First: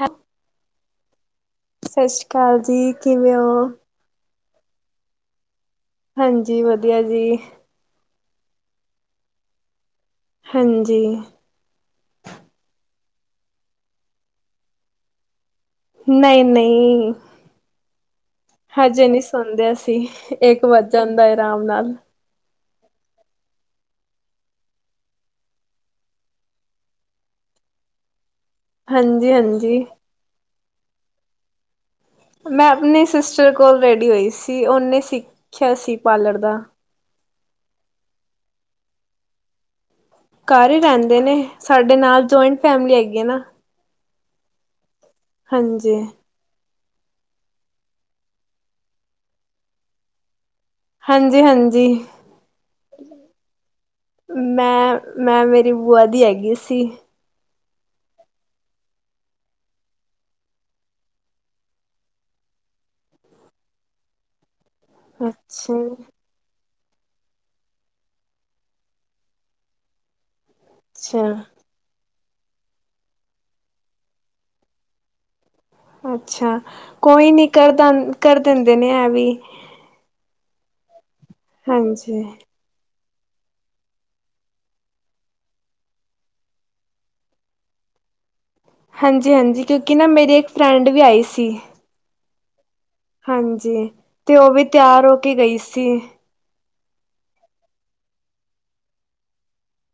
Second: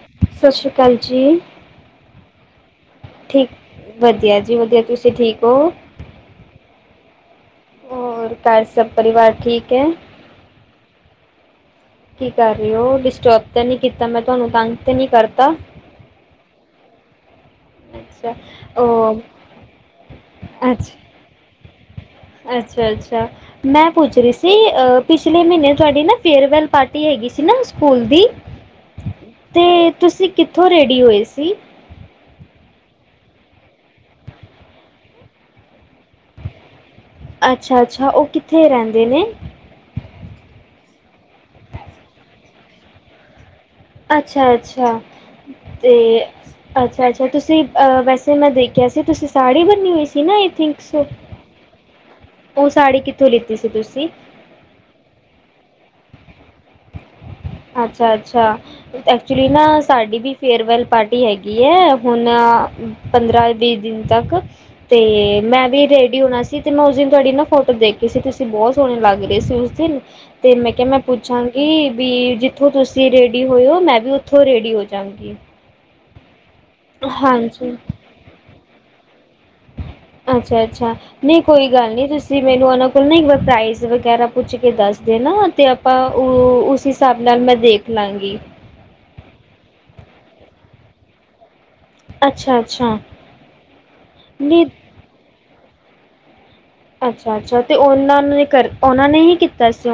ਹੈ ਸ੍ਰੀ ਅਕਾਲ ਜੀ ਜੀ ਸਤਿ ਸ਼੍ਰੀ ਅਕਾਲ ਜੀ ਕਿਵੇਂ ਠੀਕ ਹੋ? ਵਧੀਆ ਜੀ ਜੀ ਵਧੀਆ ਤੁਸੀਂ ਠੀਕ ਹੋ ਹਾਂਜੀ ਵਧੀਆ ਜੀ ਹੋਰ ਘਰ ਸਭ ਪਰਿਵਾਰ ਠੀਕ ਹੈ ਹਾਂਜੀ ਕੀ ਕਰ ਰਹੇ ਹੋ ਡਿਸਟਰਬ ਤਾਂ ਨਹੀਂੀ ਕੀਤਾ ਮੈਂ ਤੁਹਾਨੂੰ ਤੰਗ ਤੇ ਨਹੀਂੀ ਕਰਤਾ ਨਹੀਂ ਨਹੀਂ ਅੱਛਾ ਹਜੇ ਉਹ ਨਹੀਂੀ ਸੁਣਦੇ ਅਸੀਂ ਇੱਕ ਵੱਜ ਅੱਛਾ ਹਦਾ ਹੈ ਆਰਾਮ ਨਾਲ [unintelligible] ਅੱਛਾ ਅੱਛਾ ਮੈਂ ਪੁੱਛ ਰਹੀ ਸੀ ਪਿਛਲੇ ਮਹੀਨੇ ਤੁਹਾਡੀ ਨਾ ਫੇਅਰਵੈੱਲ ਪਾਰਟੀ ਹੈਗੀ ਸੀ ਨਾ ਸਕੂਲ ਦੀ ਹਾਂਜੀ ਤੇ ਹਾਂਜੀ ਤੁਸੀਂ ਕਿੱਥੋਂ ਰੇਡੀ ਹੋਏ ਅੱਸੀ ਮੈਂ ਆਪਣੇ ਸਿਸਟਰ ਕੋਲ ਰੈਡੀ ਹੋਈ ਸੀ ਓਨੇ ਸਿੱਖਿਆ ਸੀ ਪਾਰਲਰ ਦਾ ਅੱਛਾ ਅੱਛਾ ਉਹ ਕਿੱਥੇ ਰਹਿੰਦੇ ਨੇ ਘਰ ਹੀ ਰਹਿੰਦੇ ਨੇ ਸਾਡੇ ਨਾਲ ਜੁਆਇੰਟ ਫੈਮਿਲੀ ਹੈਗੀ ਆ ਨਾ ਅੱਛਾ ਅੱਛਾ ਤੇ ਹਾਂਜੀ ਅੱਛਾ ਅੱਛਾ ਤੁਸੀਂ ਅ ਵੈਸੇ ਮੈਂ ਦੇਖਿਆ ਸੀ ਤੁਸੀਂ ਸਾੜੀ ਬਨੀ ਹੋਈ ਸੀ ਨਾ ਆਈ ਥਿੰਕ ਸੋ ਹਾਂਜੀ ਹਾਂਜੀ ਉਹ ਸਾੜੀ ਕਿੱਥੋਂ ਲਿੱਤੀ ਸੀ ਤੁਸੀਂ ਮੈਂ ਮੈਂ ਮੇਰੀ ਬੂਆ ਦੀ ਹੈਗੀ ਸੀ ਅੱਛਾ ਅੱਛਾ ਐਕਚੁਲੀ ਨਾ ਸਾਡੀ ਵੀ ਫੇਅਰਵੈਲ ਪਾਰਟੀ ਹੈਗੀ ਹੈ ਹੁਣ ਪੰਦਰਾਂ ਵੀਹ ਦਿਨ ਤੱਕ ਅਤੇ ਮੈਂ ਅੱਛਾ ਵੀ ਰੇਡੀ ਹੋਣਾ ਸੀ ਤੇ ਮੈਂ ਉਸ ਦਿਨ ਤੁਹਾਡੀ ਨਾ ਫੋਟੋ ਦੇਖੀ ਸੀ ਤੁਸੀਂ ਬਹੁਤ ਸੋਹਣੇ ਲੱਗ ਰਹੇ ਸੀ ਉਸ ਦਿਨ ਤੇ ਮੈਂ ਕਿਹਾ ਮੈਂ ਅੱਛਾ ਪੁੱਛਾਂਗੀ ਵੀ ਜਿੱਥੋਂ ਤੁਸੀਂ ਰੇਡੀ ਹੋਏਓ ਮੈਂ ਵੀ ਉੱਥੋਂ ਰੇਡੀ ਹੋ ਜਾਵਾਂਗੀ ਅੱਛਾ ਕੋਈ ਨੀ ਕਰਦਾ ਕਰਦਾ ਦਿੰਨੇ ਨੇ ਹੈਂ ਵੀ ਅੱਛਾ ਅੱਛਾ ਨਹੀਂ ਕੋਈ ਗੱਲ ਨਹੀਂੀ ਹਾਂਜੀ, ਤੁਸੀਂ ਮੈਨੂੰ ਉਹਨਾ ਲ ਇੱਕ ਵਾਰ ਪ੍ਰਾਈਜ਼ ਵਗੈਰਾ ਪੁੱਛ ਕੇ ਦੱਸਦੇ ਨਾ ਤੇ ਆਪਾਂ ਉਹ ਉਸ ਹਿਸਾਬ ਨਾਲ ਮੈਂ ਦੇਖ ਲਾਗੀ ਹਾਂਜੀ ਹਾਂਜੀ ਕਿਉਂਕਿ ਨਾ ਮੇਰੀ ਇੱਕ ਫਰੈਂਡ ਵੀ ਆਈ ਸੀ ਅੱਛਾ ਹਾਂਜੀ ਤੇ ਉਹ ਵੀ ਤਿਆਰ ਹੋ ਕੇ ਗਈ ਸੀ ਕਿ ਅੱਛਾ ਅੱਛਾ ਤੇ ਉਹਨਾਂ ਨੇ ਕਰ ਉਹਨਾਂ ਨੇ ਹੀ ਕੀਤਾ ਸੀ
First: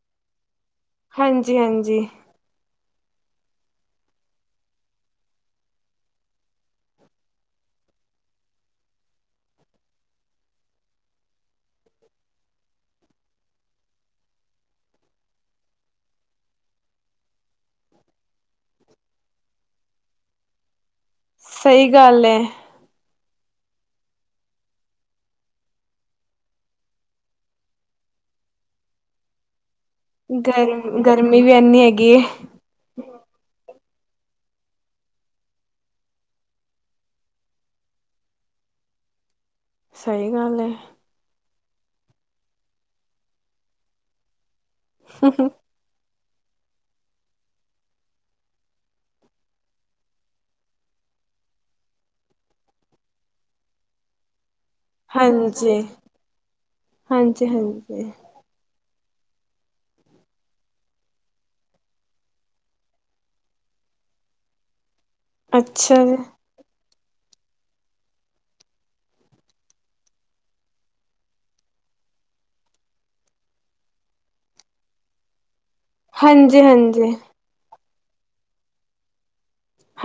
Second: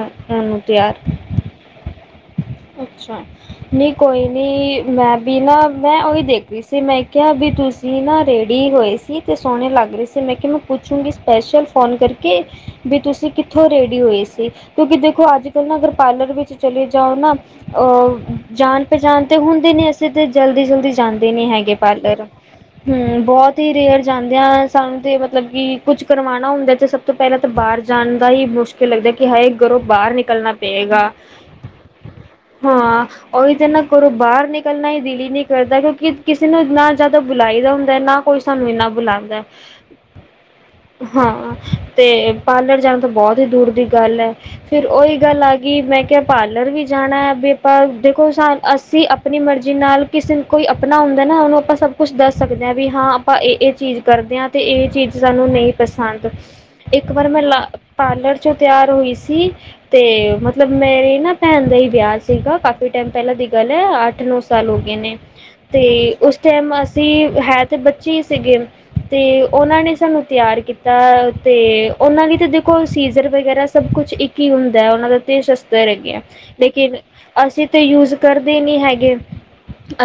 ਤਿਆਰ ਹਾਂਜੀ ਹਾਂਜੀ ਅੱਛਾ ਨਹੀਂ ਕੋਈ ਨਹੀਂ ਮੈਂ ਵੀ ਨਾ ਮੈਂ ਉਹੀ ਦੇਖ ਰਹੀ ਸੀ ਮੈਂ ਕਿਹਾ ਵੀ ਤੁਸੀਂ ਨਾ ਰੇਡੀ ਹੋਏ ਸੀ ਅਤੇ ਸੋਹਣੇ ਲੱਗ ਰਹੇ ਸੀ ਮੈਂ ਕਿਹਾ ਮੈਂ ਪੁੱਛੂੰਗੀ ਸਪੈਸ਼ਲ ਫੋਨ ਕਰਕੇ ਵੀ ਤੁਸੀਂ ਕਿੱਥੋਂ ਰੇਡੀ ਹੋਏ ਸੀ ਕਿਉਂਕਿ ਦੇਖੋ ਅੱਜ ਕੱਲ੍ਹ ਨਾ ਅਗਰ ਪਾਰਲਰ ਵਿੱਚ ਚਲੇ ਜਾਓ ਨਾ ਅਹ ਜਾਣ ਪਹਿਚਾਣ ਤੇ ਹੁੰਦੇ ਨੇ ਅਸੀੇ ਤੇ ਜਲਦੀ ਜਲਦੀ ਜਾਂਦੇ ਨੀ ਹੈਗੇ ਸਹੀ ਗੱਲ ਪਾਰਲਰ ਏ। ਹਮ ਬਹੁਤ ਤੇ ਰੇਅਰ ਜਾਂਦਿਆਂ ਸਾਨੂੰ ਤੇ ਮਤਲਬ ਕਿ ਕੁਝ ਕਰਵਾਉਣਾ ਹੁੰਦਾ ਤੇ ਸਭ ਤੋਂ ਪਹਿਲਾਂ ਤਾਂ ਬਾਹਰ ਜਾਣ ਦਾ ਹੀ ਮੁਸ਼ਕਿਲ ਲੱਗਦਾ ਕਿ ਹਾਏ ਗਰੋਂ ਗਰਮ ਗਰਮੀ ਵੀ ਇੰਨੀ ਹੈਗੀ ਹਾਂ ਉਹ ਤਾਂ ਨਾਂ ਘਰੋਂ ਬਾਹਰ ਨਿਕਲਣਾ ਹੀ ਦਲੀ ਹੀ ਨਹੀਂ ਕਰਦਾ ਕਿਉਂਕਿ ਕਿਸੇ ਨੂੰ ਨਾ ਜ਼ਿਆਦਾ ਬੁਲਾਈ ਦਾ ਹੁੰਦਾ ਨਾ ਕੋਈ ਸਾਨੂੰ ਇੰਨਾ ਬੁਲਾਉਂਦਾ ਸਹੀ ਗੱਲ ਹੈ ਹਾਂ ਤੇ ਪਾਰਲਰ ਜਾਣਾ ਤਾਂ ਬਹੁਤ ਹੀ ਦੂਰ ਦੀ ਗੱਲ ਹੈ ਫਿਰ ਉਹੀ ਗੱਲ ਆ ਗਈ ਮੈਂ ਕਿਹਾ ਪਾਰਲਰ ਵੀ ਜਾਣਾ ਹੈ ਵੀ ਆਪਾਂ ਦੇਖੋ ਸ ਅਸੀਂ ਆਪਣੀ ਮਰਜ਼ੀ ਨਾਲ ਕਿਸੇ ਨੂੰ ਕੋਈ ਆਪਣਾ ਹੁੰਦਾ ਨਾ ਉਹਨੂੰ ਆਪਾਂ ਸਭ ਕੁਛ ਦੱਸ ਸਕਦੇ ਹਾਂ ਵੀ ਹਾਂ ਆਪਾਂ ਇਹ ਇਹ ਚੀਜ਼ ਕਰਦੇ ਹਾਂ ਤੇ ਇਹ ਚੀਜ਼ ਸਾਨੂੰ ਨਹੀਂ ਹਾਂਜੀ। ਪਸੰਦ ਇੱਕ ਵਾਰ ਮੈਂ ਲ ਹਾਂਜੀ-ਹਾਂਜੀ, ਪਾਰਲਰ ਚ ਤਿਆਰ ਹੋਈ ਸੀ ਤੇ ਮਤਲਬ ਮੇਰੇ ਨਾ ਭੈਣ ਦਾ ਹੀ ਵਿਆਹ ਸੀ ਸੀਗਾ ਕਾਫ਼ੀ ਟਾਈਮ ਪਹਿਲਾਂ ਦੀ ਗੱਲ ਹੈ ਅੱਠ ਨੌ ਸਾਲ ਹੋ ਗਏ ਨੇ ਤੇ ਅੱਛਾ ਜੀ, ਉਸ ਟਾਈਮ ਅ ਸੀ ਹੈ ਤੇ ਬੱਚੇ ਸੀਗੇ ਤੇ ਉਹਨਾਂ ਨੇ ਸਾਨੂੰ ਤਿਆਰ ਕੀਤਾ ਤੇ ਉਹਨਾਂ ਲਈ ਤਾਂ ਦੇਖੋ ਸੀਜ਼ਰ ਵਗੈਰਾ ਸਭ ਕੁਛ ਇੱਕ ਹੀ ਹੁੰਦਾ ਉਹਨਾਂ ਦਾ ਤੇ ਸਸ ਹੈਗੇ ਆ ਲੇਕਿਨ ਹਾਂਜੀ-ਹਾਂਜੀ। ਹਾਂਜੀ, ਅਸੀਂ ਤੇ ਯੂਜ ਕਰਦੇ ਨਹੀ ਹੈਗੇ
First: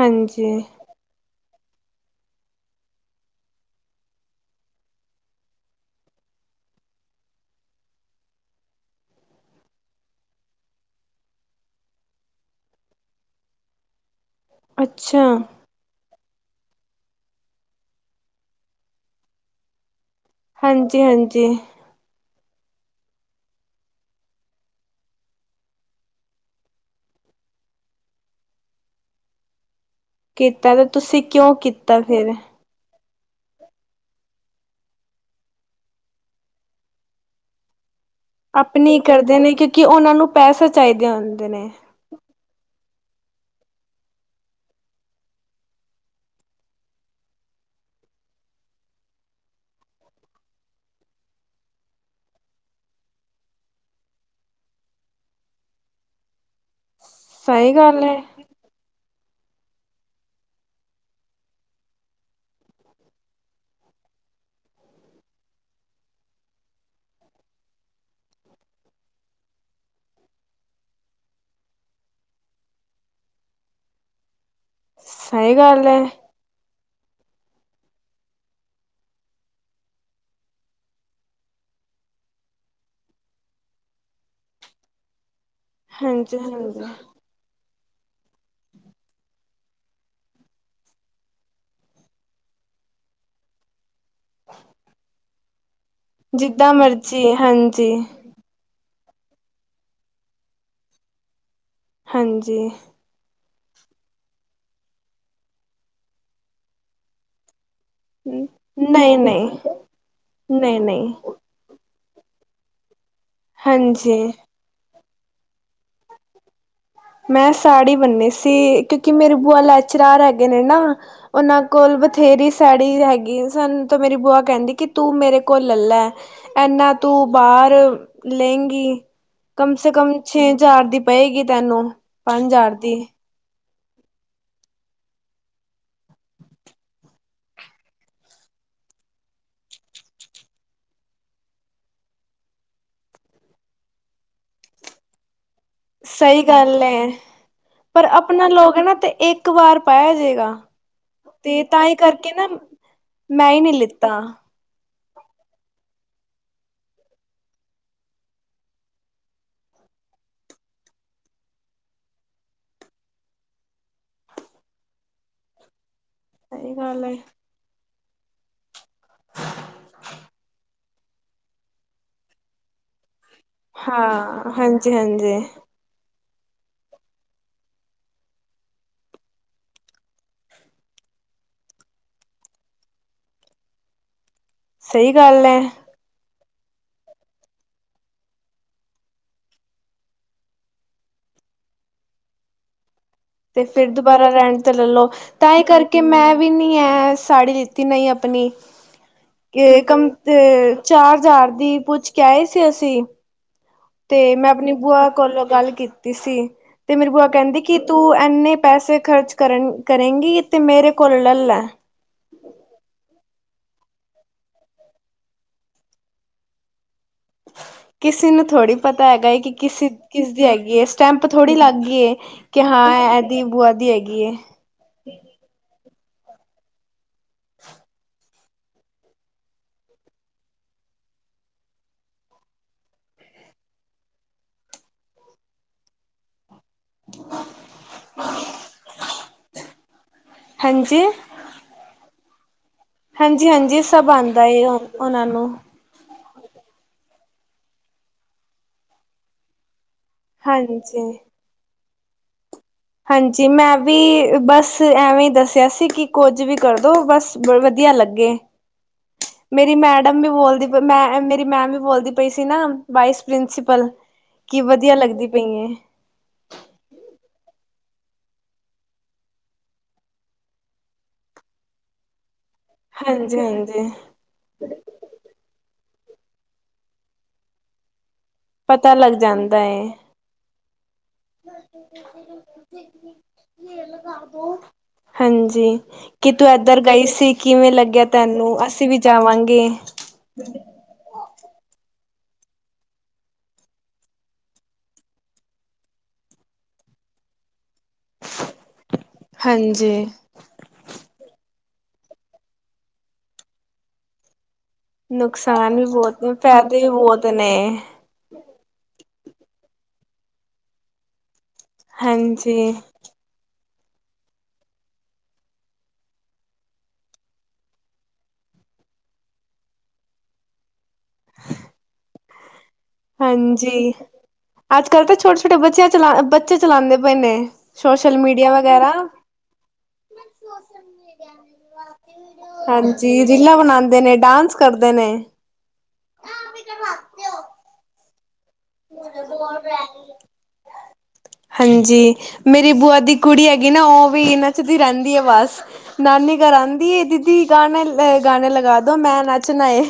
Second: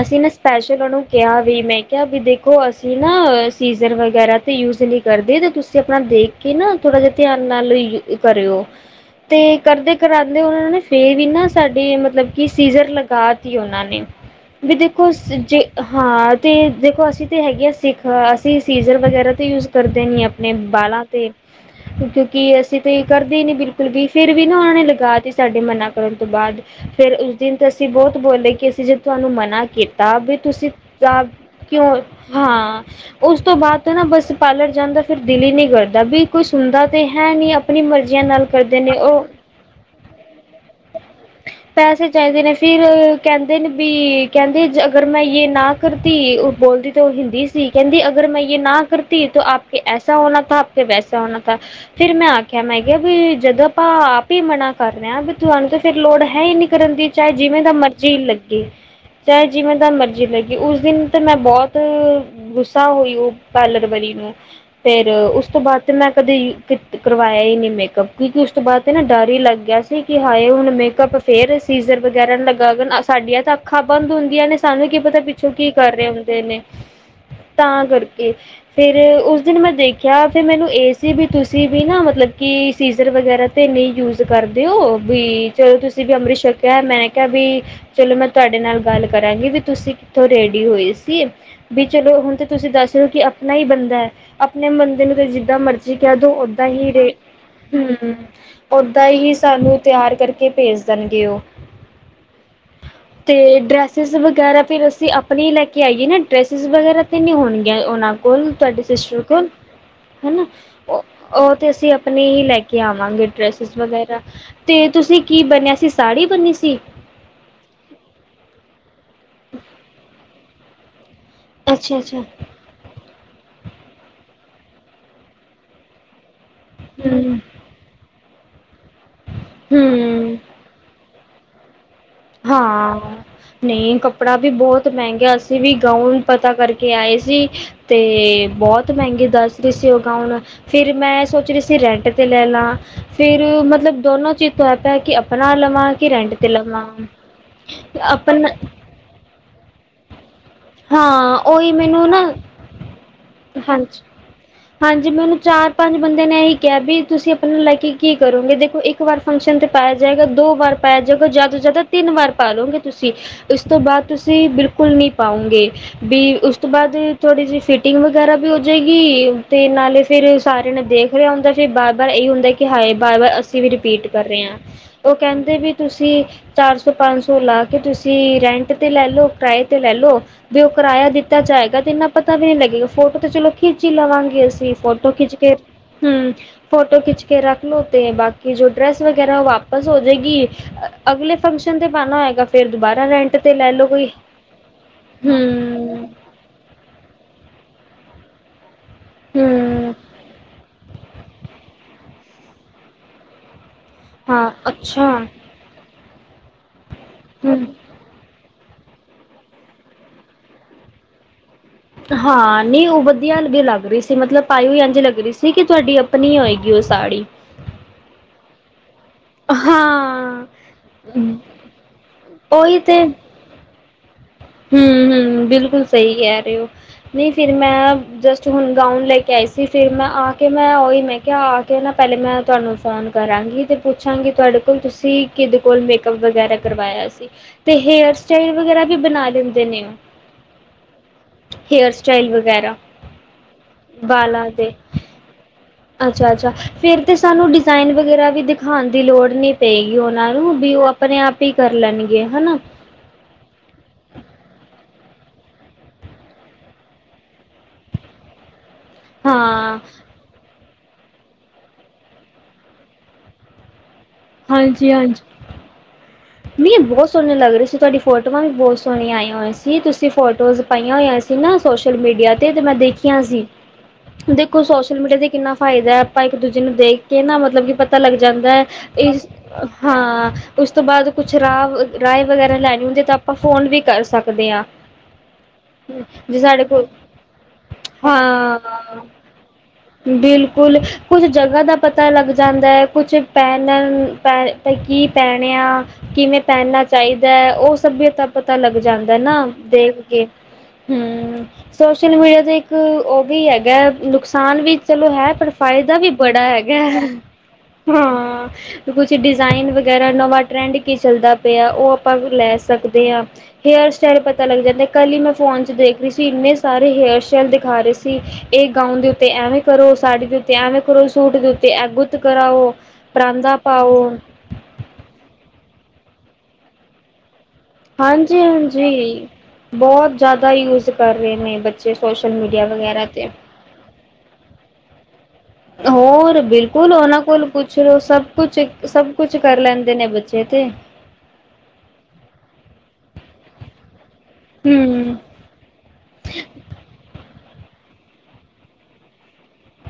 ਅਸੀਂ ਨਾ ਹਾਂਜੀ ਸਪੈਸ਼ਲ ਉਹ ਨੂੰ ਕਿਹਾ ਵੀ ਮੈਂ ਕਿਹਾ ਵੀ ਦੇਖੋ ਅਸੀਂ ਨਾ ਸੀਜ਼ਰ ਵਗੈਰਾ ਤੇ ਯੂਜ ਨਹੀਂ ਕਰਦੇ ਤੇ ਤੁਸੀਂ ਆਪਣਾ ਦੇਖ ਕੇ ਨਾ ਥੋੜਾ ਜਹਾ ਧਿਆਨ ਨਾਲ ਕਰਿਓ ਤੇ ਕਰਦੇ ਕਰਾਂਦੇ ਉਹ ਨੇ ਫੇਰ ਵੀ ਨਾ ਸਾਡੇ ਮਤਲਬ ਕਿ ਸੀਜ਼ਰ ਲਗਾ ਤੀ ਉਹਨਾਂ ਨੇ ਵੀ ਦੇਖੋ ਅੱਛਾ, ਜੇ ਹਾਂ ਅਤੇ ਦੇਖੋ ਅਸੀਂ ਤਾਂ ਹੈਗੇ ਆ ਸਿੱਖ ਅਸੀਂ ਸੀਜ਼ਰ ਵਗੈਰਾ ਤਾਂ ਯੂਜ ਕਰਦੇ ਨਹੀਂ ਆਪਾਂ ਨੇ ਬਾਲਾ ਤੇ ਹਾਂਜੀ-ਹਾਂਜੀ। ਕਿ ਅਸੀਂ ਤਾਂ ਕਰਦੇ ਨਹੀਂ ਬਿਲਕੁਲ ਵੀ ਫਿਰ ਵੀ ਨਾ ਉਹਨਾਂ ਨੇ ਲਗਾਤੀ ਸਾਡੇ ਮਨਾ ਕਰਨ ਤੋਂ ਬਾਅਦ ਫਿਰ ਉਸ ਦਿਨ ਤਾਂ ਅਸੀਂ ਬਹੁਤ ਬੋਲੇ ਕਿ ਅਸੀਂ ਜੇ ਤੁਹਾਨੂੰ ਮਨਾ ਕੀਤਾ ਤਾਂ ਵੀ ਤੁਸੀਂ ਕੀਤਾ ਤੇ ਤਾਂ ਤੁਸੀਂ ਕਿਉਂ ਕੀਤਾ ਫਿਰ? ਹਾਂ ਉਸ ਤੋਂ ਬਾਅਦ ਨਾ ਬਸ ਪਾਰਲਰ ਜਾਂਦਾ ਫਿਰ ਦਿਲ ਹੀ ਨਹੀਂ ਕਰਦਾ ਵੀ ਕੋਈ ਸੁਣਦਾ ਤੇ ਹੈ ਨਹੀਂ ਆਪਣੀ ਮਰਜ਼ੀ ਆਪਣੀ ਕਰਦੇ ਨੇ ਕਿਉਂਕਿ ਉਹਨਾਂ ਨੂੰ ਪੈਸਾ ਚਾਹੀਦਾ ਪੈਸੇ ਚਾਹੀਦੇ ਨੇ ਸੀ ਫਿਰ ਕਹਿੰਦੇ ਨੇ ਵੀ ਕਹਿੰਦੇ ਅਗਰ ਮੈਂ ਯ ਨਾ ਕਰਤੀ ਉਹ ਬੋਲਦੀ ਤਾਂ ਉਹ ਹਿੰਦੀ ਸੀ ਕਹਿੰਦੀ ਅਗਰ ਮੈਂ ਯ ਨਾ ਕਰਤੀ ਤਾਂ ਆਪ ਕੇ ਐਸਾ ਹੋਣਾ ਥਾ ਆਪ ਕੇ ਵੈਸਾ ਹੋਣਾ ਥਾ ਫਿਰ ਮੈਂ ਆਖਿਆ ਮੈਂ ਕਿਹਾ ਵੀ ਜਦ ਆਪਾਂ ਆਪ ਹੀ ਮਨਾ ਕਰ ਰਹੇ ਹਾਂ ਤੁਹਾਨੂੰ ਤਾਂ ਫਿਰ ਲੋੜ ਹੈਨੀ ਕਰਨ ਦੀ ਚਾਹੇ ਜਿਵੇਂ ਦਾ ਸਹੀ ਗੱਲ ਮਰਜ਼ੀ ਏ। ਲੱਗੇ ਚਾਹੇ ਜਿਵੇਂ ਤਾਂ ਮਰਜ਼ੀ ਲੱਗੀ ਉਸ ਦਿਨ ਤੇ ਮੈਂ ਬਹੁਤ ਗੁੱਸਾ ਹੋਈ ਉਹ ਪਾਰਲਰਵਰੀ ਨੂੰ ਫਿਰ ਉਸ ਤੋਂ ਬਾਅਦ ਤੇ ਮੈਂ ਕਦੇ ਕਰਵਾਇਆ ਹੀ ਨ ਮੇਕਅਪ ਕਿਉਂਕਿ ਉਸ ਤੋਂ ਬਾਅਦ ਤੇ ਨਾ ਡਰ ਹੀ ਲੱਗ ਗਿਆ ਸੀ ਕਿ ਹਾਏ ਹੁਣ ਮੇਕਅੱਪ ਫੇਰ ਸੀਜ਼ਰ ਵਗੈਰਾ ਲਗਾ ਸਾਡੀਆਂ ਤਾਂ ਅੱਖਾਂ ਬੰਦ ਹੁੰਦੀਆਂ ਨੇ ਸਾਨੂੰ ਕੀ ਪਤਾ ਪਿੱਛੋਂ ਸਹੀ ਕੀ ਗੱਲ ਕਰ ਏ। ਰਹੇ ਹੁੰਦੇ ਨੇ ਤਾਂ ਕਰਕੇ ਫਿਰ ਉਸ ਦਿਨ ਮੈਂ ਦੇਖਿਆ ਫਿਰ ਮੈਨੂੰ ਇਹ ਸੀ ਵੀ ਤੁਸੀਂ ਵੀ ਨਾ ਮਤਲਬ ਕਿ ਸੀਜ਼ਰ ਵਗੈਰਾ ਤੇ ਨਹੀਂ ਯੂਜ ਕਰਦੇ ਹੋ ਵੀ ਚਲੋ ਤੁਸੀਂ ਵੀ ਅੰਮ੍ਰਿਤ ਹਾਂਜੀ ਛਰ ਕਿਹਾ ਹਾਂਜੀ ਮੈਂਨ ਕਿਹਾ ਵੀ ਚਲੋ ਮੈਂ ਤੁਹਾਡੇ ਨਾਲ ਗੱਲ ਕਰਾਂਗੀ ਤੁਸੀਂ ਕਿੱਥੋਂ ਰੈਡੀ ਹੋਈ ਸੀ ਵੀ ਚਲੋ ਹੁਣ ਤਾਂ ਤੁਸੀਂ ਦੱਸ ਲਓ ਕਿ ਆਪਣਾ ਹੀ ਬੰਦਾ ਹੈ ਆਪਣੇ ਬੰਦੇ ਨੂੰ ਤਾਂ ਜਿੱਦਾਂ ਮਰਜ਼ੀ ਜੀ ਕਹਿ ਦੋ ਓਦਾਂ ਜਿੱਦਾਂ ਹੀ ਰੇ ਮਰਜ਼ੀ ਹਾਂਜੀ ਹਮ ਤਾਂ ਹੀ ਸਾਨੂੰ ਤਿਆਰ ਕਰਕੇ ਭੇਜ ਦੇਣਗੇ ਉਹ ਹਾਂਜੀ ਅਤੇ ਡਰੈਸਿਸ ਵਗੈਰਾ ਫਿਰ ਅਸੀਂ ਆਪਣੇ ਹੀ ਲੈ ਕੇ ਆਈਏ ਨਾ ਡਰੈਸਿਸ ਵਗੈਰਾ 'ਤੇ ਨਹੀਂ ਹੋਣ ਉਹਨਾਂ ਕੋਲ ਤੁਹਾਡੇ ਨਹੀਂ ਸਿਸਟਰ ਕੋਲ ਨਹੀਂ ਹਨਾ ਨਹੀਂ ਨਹੀਂ ਉਹ ਤੇ ਅਸੀਂ ਆਪਣੇ ਹੀ ਲੈ ਕੇ ਆਵਾਂਗੇ ਡ੍ਰੈਸਿਸ ਹਾਂਜੀ ਵਗੈਰਾ ਤੇ ਤੁਸੀਂ ਕੀ ਬੰਨਿਆ ਸੀ ਸਾੜੀ ਬੰਨੀ ਸੀ ਮੈਂ ਸਾੜੀ ਬੰਨੀ ਸੀ ਕਿ ਕਿ ਮੇਰੀਆ ਭੂਆ ਲੈਚਰਾਰ ਹੈ ਨ ਨਾ ਉਹਨਾਂ ਕੋਲ ਅੱਛਾ ਅੱਛਾ ਬਥੇਰੀ ਸਾੜੀ ਹੈਗੀ ਸਨ ਤੇ ਮੇਰੀ ਭੂਆ ਕਹਿੰਦੀ ਕਿ ਤੂੰ ਮੇਰੇ ਕੋਲ ਲੈ ਲੈ ਹੈ ਇਨਾ ਤੂੰ ਹੂੰ ਬਾਹਰ ਲੇਗੀ ਕਮ ਸੇ ਕਮ ਹੂੰ ਛੇ ਹਜ਼ਾਰ ਦੀ ਪਏਗੀ ਤੇਨੂੰ ਹਾਂ ਨਹੀਂ ਕੱਪੜਾ ਵੀ ਬਹੁਤ ਮਹਿੰਗਾ ਅਸੀਂ ਵੀ ਗਾਊਨ ਪਤਾ ਕਰਕੇ ਆਏ ਸੀ ਤੇ ਬਹੁਤ ਮਹਿੰਗੇ ਦੱਸ ਰਹੀ ਸੀ ਉਹ ਗਾਊਨ ਫਿਰ ਮੈਂ ਸੋਚ ਰਹੀ ਸੀ ਰੈਂਟ ਤੇ ਲੈ ਲਾਂ ਫਿਰ ਮਤਲਬ ਦੋਨੋ ਚੀਜ਼ ਤੋਂ ਐ ਪ ਹੈ ਕਿ ਆਪਣਾ ਆਪਣਾ ਲਵਾਂ ਘੇਰੈਂਟ ਸਹੀ ਤੇ ਗੱਲ ਲਵਾਂ ਹੈ ਪਰ ਆਪਣਾ ਲੋਕ ਹੈ ਨਾ ਤੇ ਇੱਕ ਇੱਕ ਵਾਰ ਪਾਇਆ ਜਾਵੇੇਗਾ ਹਾਂ ਤੇ ਉਹੀ ਤਾਂ ਇਹ ਮੈਨੂੰ ਕਰਕੇ ਨਾ ਮੈਂ ਹੀ ਨਹੀਂ ਹਾਂਜੀ ਲਿੱਤਾ ਹਾਂਜੀ ਮੈ ਉਹਨੂੰ ਚਾਰ ਪੰਜ ਬੰਦਿਆਂ ਨੇ ਇਹੀ ਕਿਹਾ ਵੀ ਤੁਸੀਂ ਆਪਣੇ ਨੂੰ ਲੈ ਕੇ ਕੀ ਕਰੋਗੇ ਦੇਖੋ ਇੱਕ ਵਾਰ ਫੰਕਸ਼ਨ 'ਤੇ ਪਾਇਆ ਜਾਵੇਗਾ ਦੋ ਵਾਰ ਪਾਇਆ ਜਾਵੇਗਾ ਜ਼ਿਆਦਾ ਤੋਂ ਜ਼ਿਆਦਾ ਤਿੰਨ ਵਾਰ ਪਾ ਲਉਗੇ ਤੁਸੀਂ ਇਸ ਤੋਂ ਬਾਅਦ ਤੁਸੀਂ ਬਿਲਕੁਲ ਨਹੀਂ ਪਾਉਂਗੇ ਵੀ ਉਸ ਤੋਂ ਸਹੀ ਬਾਅਦ ਗੱਲ ਏ। ਥੋੜੀ ਜਿਹੀ ਫਿਟ ਟਿੰਗ ਵਗੈਰਾ ਵੀ ਹੋ ਜਾਏਗੀ ਤੇ ਨਾਲੇ ਫੇਰ ਸਾਰਿਆਂ ਨੇ ਦੇਖ ਰਿਹਾ ਹੁੰਦਾ ਫਿਰ ਬਾਰ ਬਾਰ ਇਹੀ ਹੁੰਦਾ ਕਿ ਹਾਏ ਬਾਰ ਬਾਰ ਅਸੀਂ ਵੀ ਰਿਪੀਟ ਕਰ ਰਹੇ ਹਾਂ, ਹਾ, ਉਹ ਹਾਂਜੀ-ਹਾਂਜੀ ਕਹਿੰਦੇ ਵੀ ਤੁਸੀਂ ਚਾਰ ਸੌ, ਪੰਜ ਸੌ, ਲਾ ਕੇ ਤੁਸੀਂ ਰੈਂਟ ਤੇ ਲੈ ਲਓ ਕਿਰਾਏ ਤੇ। ਲੈਲੋ--ਤੇ ਉਹ ਕਿਰਾਆ ਦਿੱਤਾ ਜਾਏਗਾ ਤੇ ਇੰਨਾ ਪਤਾ ਵੀ ਨੀ ਲੱਗੇਗਾ ਫੋਟੋ ਤੇ ਚਲੋ ਖਿੱਚੀ ਲਵਾਂਗੇ। ਤੇ ਫੋਟੋ ਸਹੀ ਖਿੱਚ ਗੱਲ ਕੇ ਹੈ ਹੁ ਫੋਟੋ ਖਿੱਚ ਕੇ ਰੱਖ ਲਓ, ਤੇ ਬਾਕੀ ਜੋ ਡਰੈਸ ਵਗੈਰਾ ਵਾਪਸ ਹੋ ਜਾਏਗੀ, ਅਗਲੇ ਫੰਕਸ਼ਨ ਤੇ ਪਾਣਾ ਹੋਏਗਾ ਫੇਰ ਦੁਬਾਰਾ ਰੈਂਟ ਤੇ ਲੈਲੋ ਫਿਰ ਕੋਈ ਦੁਬਾਰਾ ਰੈਂਟ ਤੇ ਲੈਲੋ, ਤਾਂ ਇਹ ਕਰਕੇ ਹੂੰ ਮੈਂ ਵ ਨੀ, ਹੈ ਆ ਸ ਲਿੱਤੀ ਨਹੀਂ ਆਪਣੀ ਏ ਹੂੰ ਕੰਮ ਤੇ ਚਾਰ ਹਜ਼ਾਰ, ਦੀ ਪੁੱਛ ਕੇ ਆਏ ਸੀ ਅਸੀਂ। ਤੇ ਹਾਂ ਮੈਂ ਆਪਣੀ ਅੱਛਾ ਭੂਆ, ਕੋਲੋਂ ਗੱਲ ਕੀ ਕਿਸੀ। ਤੇ ਮੇਰੀ ਭੂਆ ਕਹਿੰਦੀ ਹੂੰ ਕਿ, ਤੂੰ ਏਨੇ ਪੈਸੇ ਖਰਚ ਕਰਨ ਕਰੇਗੀ, ਤੇ ਮੇਰੇ ਕੋਲ ਲੈ ਲੈ। ਹਲਦੀ ਲੱਗ ਰਹੀ ਸੀ, ਮਤਲਬ ਪਾਈ ਹੋਈ ਇੰਝ ਲੱਗ ਰਹੀ ਸੀ, ਕਿ ਤੁਹਾਡੀ ਆਪਣੀ ਹੋਏਗੀ ਉਸ ਕਿਸੇ ਨੂੰ ਥੋੜ੍ਹੀ ਪਤਾ ਹੈਗਾ, ਕਿ ਕਿਸੇ ਕਿਸ ਦੀ ਹਾਂ ਹੈਗੀ ਏ, ਸਟੈਂਪ ਥੋੜੀ ਲੱਗ ਗਈਏ, ਕਿ ਉਹੀ ਤੇ ਹਾਂ ਇਹਦੀ ਭੂਆ ਦੀ ਹੈਗੀ ਗਿਏ। ਹੂੰ, ਹੂੰ ਬਿਲਕੁਲ। ਸਹੀ ਕਹਿ ਰਹੇ ਹੋ, ਨਹੀਂ ਫਿਰ ਮੈਂ ਜਸਟ ਹੁਣ ਗਾਊਨ ਲੈ ਕੇ ਆਈ ਸੀ। ਫਿਰ ਮੈਂ ਆ ਕੇ ਮੈਂ ਉਹੀ ਮੈਂ ਆ ਕੇ ਪਹਿਲੇ ਮੈਂ, ਤੁਹਾਨੂੰ ਫੋਨ ਕਰਾਂਗੀ ਤੇ ਪੁੱਛਾਂਗੀ, ਤੁਹਾਡੇ ਕੋਲ ਤੁਸੀਂ ਕਿਹਦੇ ਕੋਲ ਮੇਕਅੱਪ ਵਗੈਰਾ ਕਰਵਾਇਆ ਸੀ, ਤੇ ਹੇਅਰ ਸਟਾਈਲ ਵਗੈਰਾ ਵੀ ਬਣਾ ਦੇਨੇ ਆ, ਹੇਅਰ ਸਟਾਈ ਦਹੀਂ ਵਗੈਰਾ ਹਾਂਜੀ, ਹਾਂਜੀ ਸਭ ਆਂਦਾ ਏ, ਉਹਨਾਂ ਨੂੰ। ਅੱਛਾ, ਅੱਛਾ ਫਿਰ ਤੇ ਸਾਨੂੰ ਡਿਜ਼ਾਇਨ ਵਗੈਰਾ ਵੀ ਦਿਖਾਂਣ ਦੀ ਲੋੜ ਨੀ ਪਏਗੀ। ਜੀ ਉਹਨਾਂ ਨੂੰ, ਵੀ ਉਹ ਹਾਂਜੀ। ਆਪਣੇ ਆਪ ਹੀ ਕਰ ਲੈਣੀ ਗਏ ਹੈਨਾ। ਹਾਂਜੀ, ਮੈਂ ਵੀ ਬਸ ਐਵੇਂ ਹੀ ਦੱਸਿਆ ਸੀ, ਕਿ ਕੁੱਝ ਵੀ ਕਰਦੋ ਬਸ ਵਧੀਆ ਲੱਗੇ। ਮੇਰੀ ਹਾਂ ਮੈਡਮ ਵੀ ਬੋਲਦੀ ਵ ਮੈਂ ਮੇਰੀ ਮੈਮ, ਵੀ ਬੋਲਦੀ ਪਈ ਸੀ ਨਾ, ਵਾਈਸ ਪ੍ਰਿੰਸੀਪਲ ਕੀ ਵਧੀਆ, ਲੱਗਦੀ ਪਈ ਏ। ਮ ਬਹੁਤ ਸੋਹਣੇ ਲੱਗ ਰਹੇ ਸੀ, ਤੁਹਾਡੀ ਫੋਟੋਆਂ ਵੀ ਬਹੁਤ ਸੋਹਣੀਆਂ ਆਈਆਂ ਹੋਈਆਂ ਸੀ, ਤੁਸੀਂ ਫੋਟੋਜ਼ ਪਾਈਆਂ ਹੋਈਆਂ ਸੀ ਨਾ, ਸੋਸ਼ਲ ਮੀਡੀਆ ਤੇ, ਤੇ ਮੈਂ ਦੇਖੀਆਂ ਸੀ, ਹਾਂਜੀ-ਹਾਂਜੀ। ਦੇਖੋ ਸੋਸ਼ਲ ਮੀਡੀਆ ਤੇ ਕਿੰਨਾ ਫਾਇਦਾ ਆਪਾਂ, ਇੱਕ ਦੂਜੇ ਨੂੰ ਦੇਖ ਕੇ ਨਾ, ਮਤਲਬ ਕਿ ਪਤਾ ਲੱਗਦਾ ਜਾਂਦਾ ਹੈ, ਪਤਾ ਲੱਗ ਇਸ ਜਾਂਦਾ ਏ ਹਾਂ, ਉਸ ਤੋਂ ਬਾਅਦ ਸ਼ਰਾਬ ਰਾਏ ਵਗੈਰਾ ਲੈਣੀ ਹੁੰਦੀ ਤਾਂ ਆਪਾਂ ਫੋਨ ਵੀ ਕਰ ਸਕਦੇ ਹਾਂ। ਹਾਂਜੀ। ਕਿ ਜੇ ਤੂੰ ਸਾਡੇ ਏਧਰ ਕੋਲ ਗਈ ਸੀ ਕਿਵੇਂ ਲੱਗਿਆ ਤੈਨੂੰ ਹਾਂ ਅਸੀਂ ਵੀ ਜਾਵਾਂਗੇ। ਬਿਲਕੁਲ ਕੁੱਛ ਜਗ੍ਹਾ ਦਾ ਪਤਾ ਲੱਗ ਜਾਂਦਾ ਏ, ਕੁਛ ਪਹਿਨਨ ਪ ਪ ਕੀ ਪੈਣਿਆਂ। ਕਿਵੇਂ ਪਹਿਨਨਾ ਚਾਹੀਦਾ ਹੈ ਉਹ ਸੱਭਿਅਤਾ ਪਤਾ ਲੱਗ ਜਾਂਦਾ ਨਾ ਦੇਖ ਹਾਂਜੀ ਕੇ, ਹਮ। ਸੋਸ਼ਲ ਮੀਡੀਆ ਤੇ ਇੱਕ ਉਹ ਵੀ ਹੈਗਾ ਨੁਕਸਾਨ ਵੀ ਚਲੋ ਹੈ ਪਰ ਨੁਕਸਾਨ ਫਾਇਦਾ ਵੀ ਬਹੁਤ ਨੇ ਬੜਾ ਹੈਗੈ ਫਾਇਦੇ ਵੀ ਬਹੁਤ ਨੇ ਹਾਂ। ਕੁਛ ਡਿਜ਼ਾਈਨ ਵਗੈਰਾ ਨਵਾਂ ਟ੍ਰੈਂਡ ਕੀ ਚੱਲਦਾ। ਪੀਆ ਉਹ ਆਪਾਂ ਲੈ ਹਾਂਜੀ। ਸਕਦੇ ਹਾਂ। ਹੇਅਰ ਸਟਾਈਲ ਪਤਾ ਲੱਗ ਜਾਂਦਾ, ਕੱਲ੍ਹ ਹੀ ਮੈਂ ਫੋਨ ਚ ਦੇਖ ਰਹੀ ਸੀ। ਇੰਨੇ ਸਾਰੇ ਹੇਅਰ ਸਟਾਈਲ ਦਿਖਾ ਰਹੇ ਸੀ। ਇਹ ਗਾਊਨ ਦੇ ਉੱਤੇ ਐਵੇਂ ਕਰੋ, ਸਾੜੀ ਦੇ ਉੱਤੇ ਐਵੇਂ ਕਰੋ, ਸੂਟ ਦੇ ਉੱਤੇ ਐ ਗੁੱਤ ਕਰਾਓ। ਪਰਾਂਦਾ ਹਾਂਜੀ। ਪਾਓ ਅੱਜ ਕੱਲ੍ਹ ਤਾਂ ਛੋਟੇ, ਛੋਟੇ ਬੱਚਿਆਂ ਚਲਾ ਬੱਚੇ ਚਲਾਉਂਦੇ ਪਏ ਨੇ। ਸੋਸ਼ਲ ਮੀਡੀਆ ਵਗੈਰਾ ਹਾਂਜੀ-ਹਾਂਜੀ। ਬਹੁਤ ਜ਼ਿਆਦਾ ਯੂਜ ਕਰ ਰਹੇ ਨੇ ਬੱਚੇ ਸੋਸ਼ਲ ਮੀਡੀਆ ਵਗੈਰਾ ਹਾਂਜੀ ਤੇ ਰੀਲਾਂ ਬਣਾਉਂਦੇ ਨੇ ਡਾਂਸ ਕਰਦੇ ਨੇ। ਹੋਰ ਬਿਲਕੁਲ ਉਹਨਾਂ ਕੋਲ ਪੁੱਛ ਲੋੋ ਸਭ ਕੁਛ ਸਭ ਕੁਛ ਕਰ ਲੈਂਦੇ ਨੇ ਬੱਚੇ ਤੇ ਹਾਂਜੀ ਮੇਰੀ ਬੂਆ ਦੀ ਕੁੜੀ ਹੈਗੀ ਨਾ ਉਹ ਵੀ ਨਚਦੀ ਰਹਿੰਦੀ ਹੂੰ ਹੈ ਬਸ ਨਾਨੀ ਘਰ ਆਉਂਦੀ ਏ ਦੀਦੀ ਗਾਣੇ, ਗਾਣੇ ਲਗਾ ਦੋ ਮੈਂ ਨੱਚਣਾ ਏ।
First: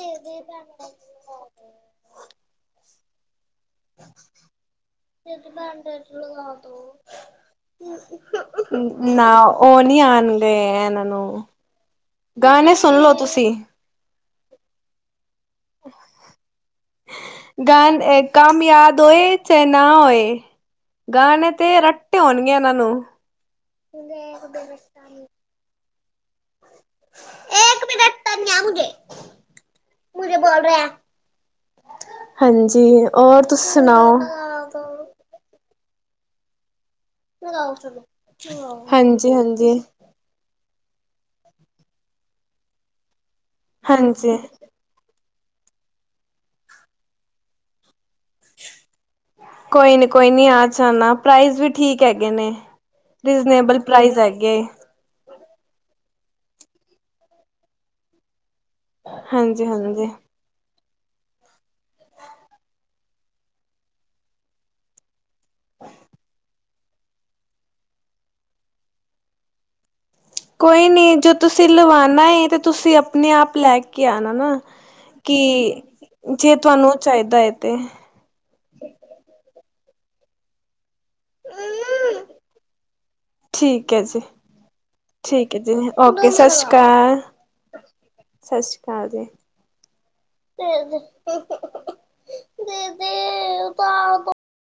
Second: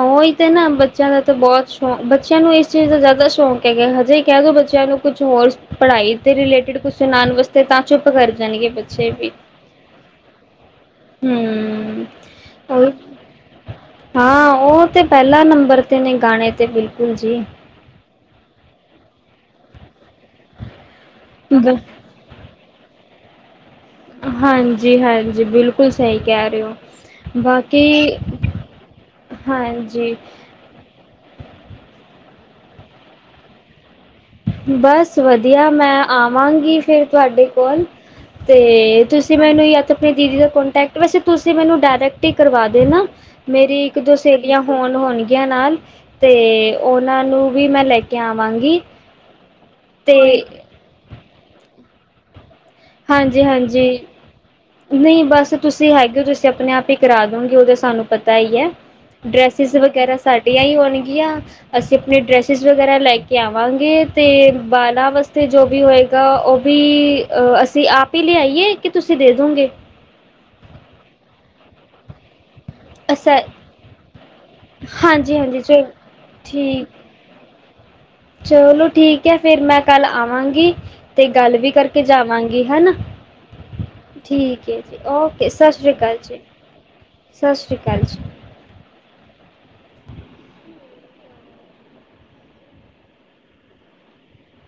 ਉਹੀ ਤੇ ਨਾ ਬੱਚਿਆਂ ਦਾ ਤਾਂ ਬਹੁਤ ਹ ਬੱਚਿਆਂ ਨੂੰ ਇਸ ਚੀਜ਼ ਦਾ ਜ਼ਿਆਦਾ ਸ਼ੌਕ ਹੈਗੈ ਹਜੇ ਕਹਿ ਦੋ ਬੱਚਿਆਂ ਨੂੰ ਕੁਛ ਹੋਰ ਪੜ੍ਹਾਈ ਦੇ ਰਿਲੇਟਿਡ ਕੁਛ ਸੁਣਾਣ ਵਾਸਤੇ ਤਾਂ ਚੁੱਪ ਕਰ ਜਾਣਗੇ ਬੱਚੇ ਵੀ। ਨਾ ਉਹ ਨੀ ਆਉਣਗੇ ਇਹਨਾਂ ਹਮ ਗਾਣੇ ਉਹ ਸੁਣ ਲਓ ਤੁਸੀਂ। ਹਾਂ ਉਹ ਤੇ ਪਹਿਲਾ ਨੰਬਰ ਤੇ ਨੇ ਗਾਣੇ ਤੇ ਬਿਲਕੁਲ ਜੀ। ਗਾਣੇ ਕਾਮਯਾਦ ਹੋਏ ਚੈ ਨਾ ਹੋਏ। ਗਾਣੇ ਤੇ ਰੱਟੇ ਹੋਣਗੇ। ਉਨ੍ਹਾਂ ਨੂੰ ਹਾਂਜੀ-ਹਾਂਜੀ। ਬਿਲਕੁਲ। ਬਿਲਕੁਲ ਸਹੀ ਕਹਿ ਰਹੇ ਹੋ। ਬਾਕੀ ਹਾਂਜੀ। ਹਾਂਜੀ ਹੋਰ ਤੁਸੀ ਸੁਣਾਓ। ਬਸ ਵਧੀ ਯਾ ਮੈਂ ਆਵਾਂਗੀ। ਫਿਰ ਤੁਹਾਡੇ ਕੋਲ ਤੇ ਹਾਂਜੀ ਤੁਸੀਂ ਮੈਨੂੰ ਹਾਂਜੀ ਯ ਤਾਂ ਆਪਣੀ ਦੀਦੀ ਦਾ ਕੋਂਟੈਕਟ ਵੈਸੇ ਤੁਸੀਂ ਮੈਨੂੰ ਡਾਇਰੈਕਟ ਹੀ ਕਰਵਾ ਦੇ ਨਾ ਮੇਰੀ ਇੱਕ ਦੋ ਹਾਂਜੀ ਸਹੇਲੀਆਂ ਹੋਣ ਹੋਣਗੀਆਂ। ਗੀਆ ਨਾਲ ਤੇ ਉਹਨਾਂ ਨੂੰ ਵੀ ਮੈਂ ਲੈ ਕੇ ਆਵਾਂਗੀ। ਕੋਈ ਨੀ, ਤੇ ਕੋਈ ਨੀ ਆ ਜਾਨਾ। ਪ੍ਰਾਈਜ਼ ਵੀ ਠੀਕ ਹੈਗੇ ਨੇ। ਰੀਜ਼ਨੇਬਲ ਹਾਂਜੀ-ਹਾਂਜੀ, ਪ੍ਰਾਈਜ਼ ਹੈਗੇ ਨਹੀਂ ਬਸ ਤੁਸੀਂ ਹੈਗੇ ਹੋ ਤੁਸੀਂ ਆਪਣੇ ਆਪ ਹੀ ਕਰਾ ਦੋਗੇ ਉਹ ਤਾਂ ਸਾਨੂੰ ਪਤਾ ਈ ਆ। ਹਾਂਜੀ ਡਰੈਸਿਸ ਹਾਂਜੀ ਵਗੈਰਾ ਸਾਡੀਆਂ ਹੀ ਹੋਣਗ ਗੀਆਂ ਅਸੀਂ ਆਪਣੇ ਡਰੈਸਿਸ ਵਗੈਰਾ ਲੈ ਕੇ ਆਵਾਂਗੇ ਤੇ ਬਾਲਾਂ ਵਾਸਤੇ ਤੇ ਜੋ ਵੀ ਹੋਏਗਾ ਉਹ ਵੀ ਆ ਅਸ ਸੀਂ ਆਪ ਹੀ ਲਿਆਈਏ ਕਿ ਤੁਸੀਂ ਦੇ ਦੋਗੇ? ਕੋਈ ਨੀ ਜੋ ਤੁਸੀਂ ਲਵਾਉਣਾ ਤੇ ਤੁਸੀਂ ਆਪਣੇ ਅੱਛਾ ਆਪ ਲੈ ਕੇ ਆਣਾ ਨਾ, ਹਾਂਜੀ ਹਾਂਜੀ ਚ ਕਿ ਜੇ ਠੀਕ ਤੁਹਾਨੂੰ ਚਾਹੀਦਾ ਏ। ਤੇ ਚਲੋ ਠੀਕ ਹੈ ਫਿਰ ਮੈਂ ਕੱਲ ਆਵਾਂਗੀ। ਤੇ ਗੱਲ ਵੀ ਕਰਕੇ ਜਾਵਾਂਗੀ ਹੈ ਨਾ ਠੀਕ ਹੈ ਜੀ ਠੀਕ ਹੈ ਜੀ ਓਕੇ ਠੀਕ ਹੈ ਸਤਿ ਜੀ ਸ੍ਰੀ ਅਕਾਲ ਓਕੇ ਜੀ, ਸਤਿ ਸ਼੍ਰੀ ਅਕਾਲ ਸਤਿ ਸ੍ਰੀ ਅਕਾਲ ਜੀ। ਸਤਿ ਸ਼੍ਰੀ ਅਕਾਲ ਜੀ [inaudible]